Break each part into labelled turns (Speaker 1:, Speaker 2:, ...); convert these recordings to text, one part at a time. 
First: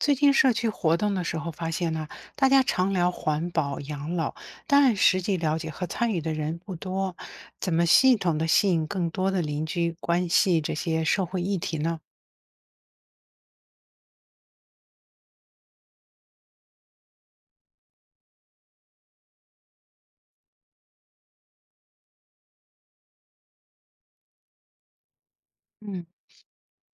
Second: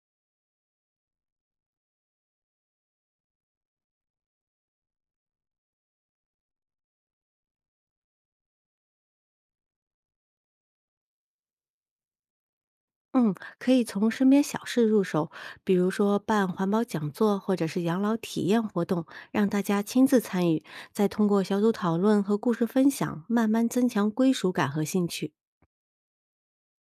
Speaker 1: 最近社区活动的时候发现呢，大家常聊环保、养老，但实际了解和参与的人不多。怎么系统的吸引更多的邻居关系这些社会议题呢？
Speaker 2: 嗯，可以从身边小事入手，比如说办环保讲座或者是养老体验活动，让大家亲自参与，再通过小组讨论和故事分享，慢慢增强归属感和兴趣。
Speaker 1: 嗯，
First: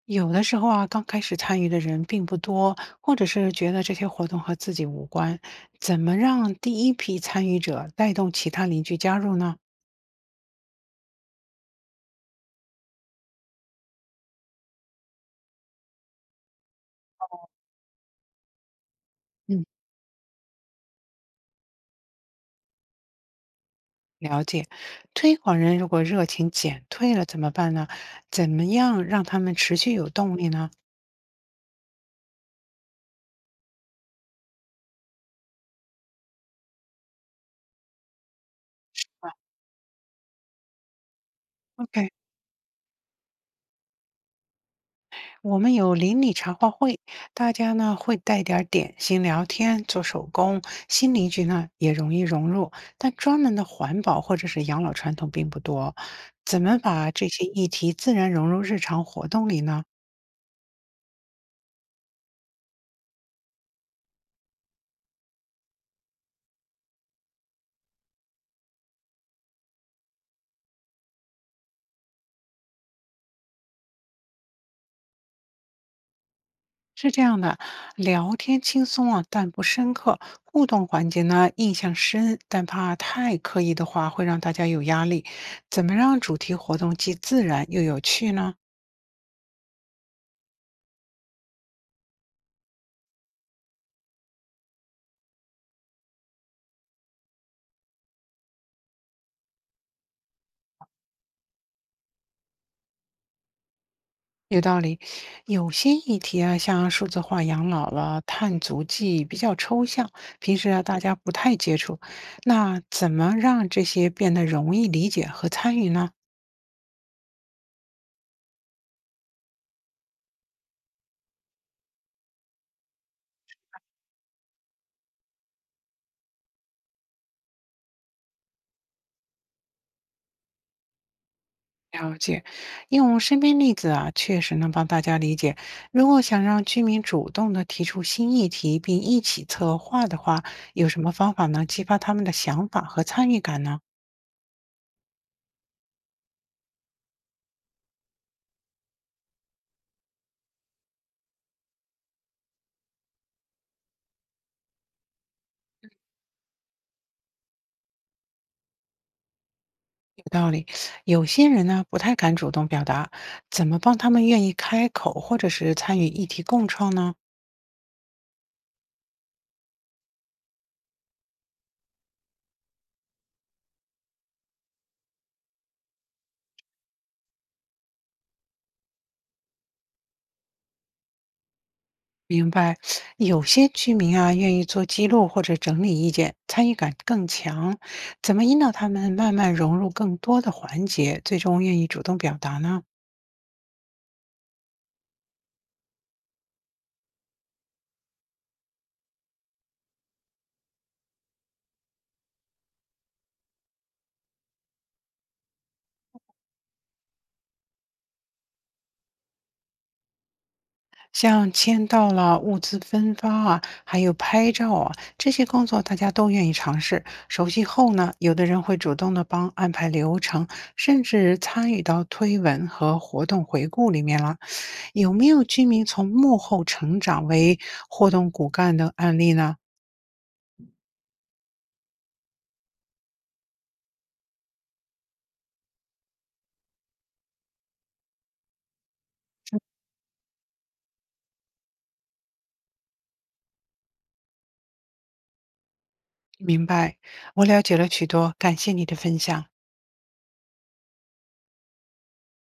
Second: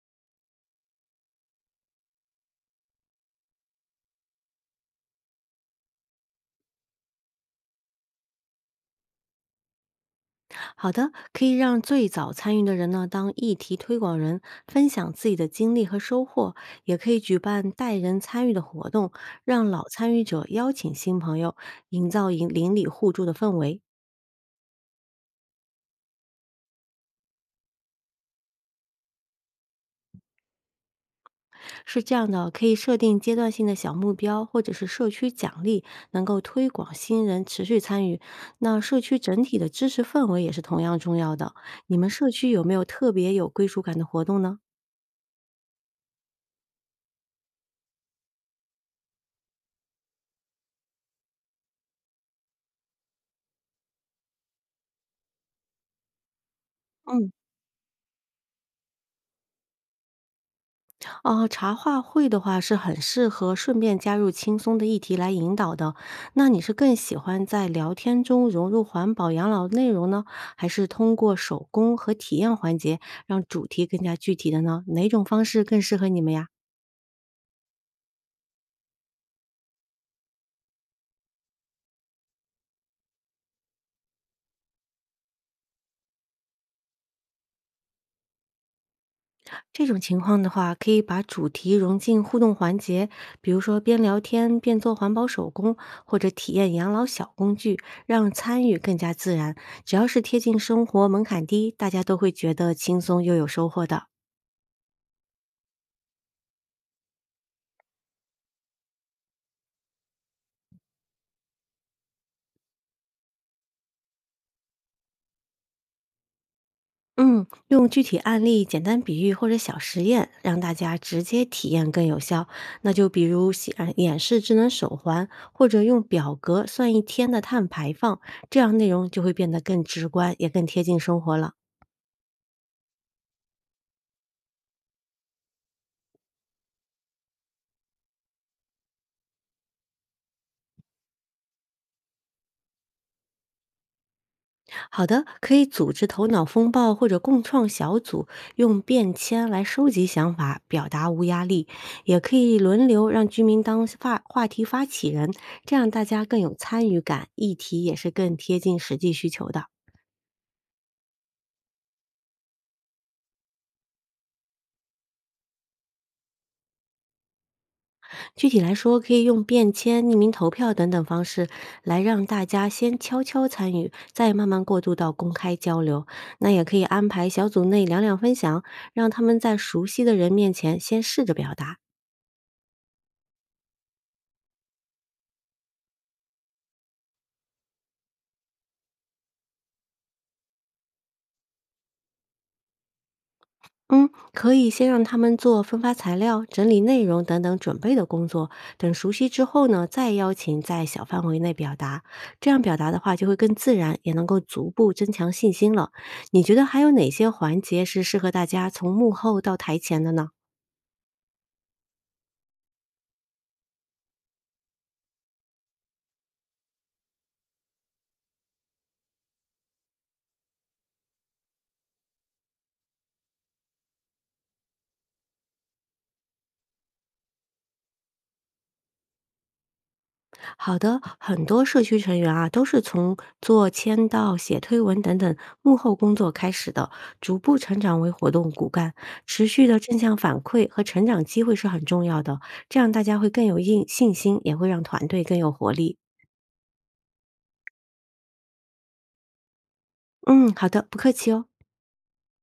Speaker 1: 有的时候啊，刚开始参与的人并不多，或者是觉得这些活动和自己无关，怎么让第一批参与者带动其他邻居加入呢？
Speaker 2: 好的，可以让最早参与的人呢当议题推广人，分享自己的经历和收获，也可以举办带人参与的活动，
Speaker 1: 嗯，
Speaker 2: 让老参与者邀请新朋友，营造邻里互助的氛围。
Speaker 1: 了解。推广人如果热情减退了怎么办呢？怎么样让他们持续有动力呢？
Speaker 2: 是这样的，可以设定阶段性的小目标，或者是社区奖励，能够推广新人持续参与。那社区整体的知识氛围也是同样重要的。你
Speaker 1: OK，
Speaker 2: 们社区有没有特别有归属感的活动呢？
Speaker 1: 我们有邻里茶话会，大家呢会带点儿点心聊天、做手工，新邻居呢也容易融入。但专门的环保或者是养老传统并不多，怎么把这
Speaker 2: 嗯，
Speaker 1: 些议题自然融入日常活动里呢？
Speaker 2: 哦、茶话会的话是很适合顺便加入轻松的议题来引导的。那你是更喜欢在聊天中融入环保养老内容呢，还是通过手工和体验环节让主题更加具体的呢？哪种方式更适合你们呀？
Speaker 1: 是这样的，聊天轻松啊，但不深刻；互动环节呢，印象深，但怕太刻意的话会让大家有压力。怎么让主题活动既自然又有趣呢？
Speaker 2: 这种情况的话，可以把主题融进互动环节，比如说边聊天边做环保手工，或者体验养老小工具，让参与更加自然。只要是贴近生活，门槛低，大家都会觉得轻松又有收获的。
Speaker 1: 有道理，有些议题啊，像数字化养老了、碳足迹比较抽象，平时啊大家不太接触。那怎么让这些变得容易理解和参与呢？
Speaker 2: 嗯，用具体案例、简单比喻或者小实验，让大家直接体验更有效。那就比如显演示智能手环，或者用表格算一天的碳排放，这样内容就会变得更直观，也更贴近生活了。
Speaker 1: 了解，用身边例子啊，确实能帮大家理解。如果想让居民主动的提出新议题并一起策划的话，有什么方法能激发他们的想法和参与感呢？
Speaker 2: 好的，可以组织头脑风暴或者共创小组，用便签来收集想法，表达无压力。也可以轮流让居民当话题发起人，这样大家更有参与感，议题也是更贴近实际需求的。
Speaker 1: 有道理，有些人呢不太敢主动表达，怎么帮他们愿意开口或者是参与议题共创呢？
Speaker 2: 具体来说，可以用便签、匿名投票等等方式来让大家先悄悄参与，再慢慢过渡到公开交流。那也可以安排小组内两两分享，让他们在熟悉的人面前先试着表达。
Speaker 1: 明白，有些居民啊愿意做记录或者整理意见，参与感更强。怎么引导他们慢慢融入更多的环节，最终愿意主动表达呢？
Speaker 2: 嗯，可以先让他们做分发材料、整理内容等等准备的工作，等熟悉之后呢，再邀请在小范围内表达。这样表达的话就会更自然，也能够逐步增强信心了。你觉得还有哪些环节是适合大家从幕后到台前的呢？
Speaker 1: 像签到了、物资分发啊，还有拍照啊，这些工作大家都愿意尝试。熟悉后呢，有的人会主动的帮安排流程，甚至参与到推文和活动回顾里面了。有没有居民从幕后成长为活动骨干的案例呢？
Speaker 2: 好的，很多社区成员啊，都是从做签到、写推文等等幕后工作开始的，逐步成长为活动骨干。持续的正向反馈和成长机会是很重要的，这样大家会更有硬信心，也会让团队更有活力。
Speaker 1: 明白，我了解了许多，感谢你的分享。
Speaker 2: 嗯，好的，不客气哦。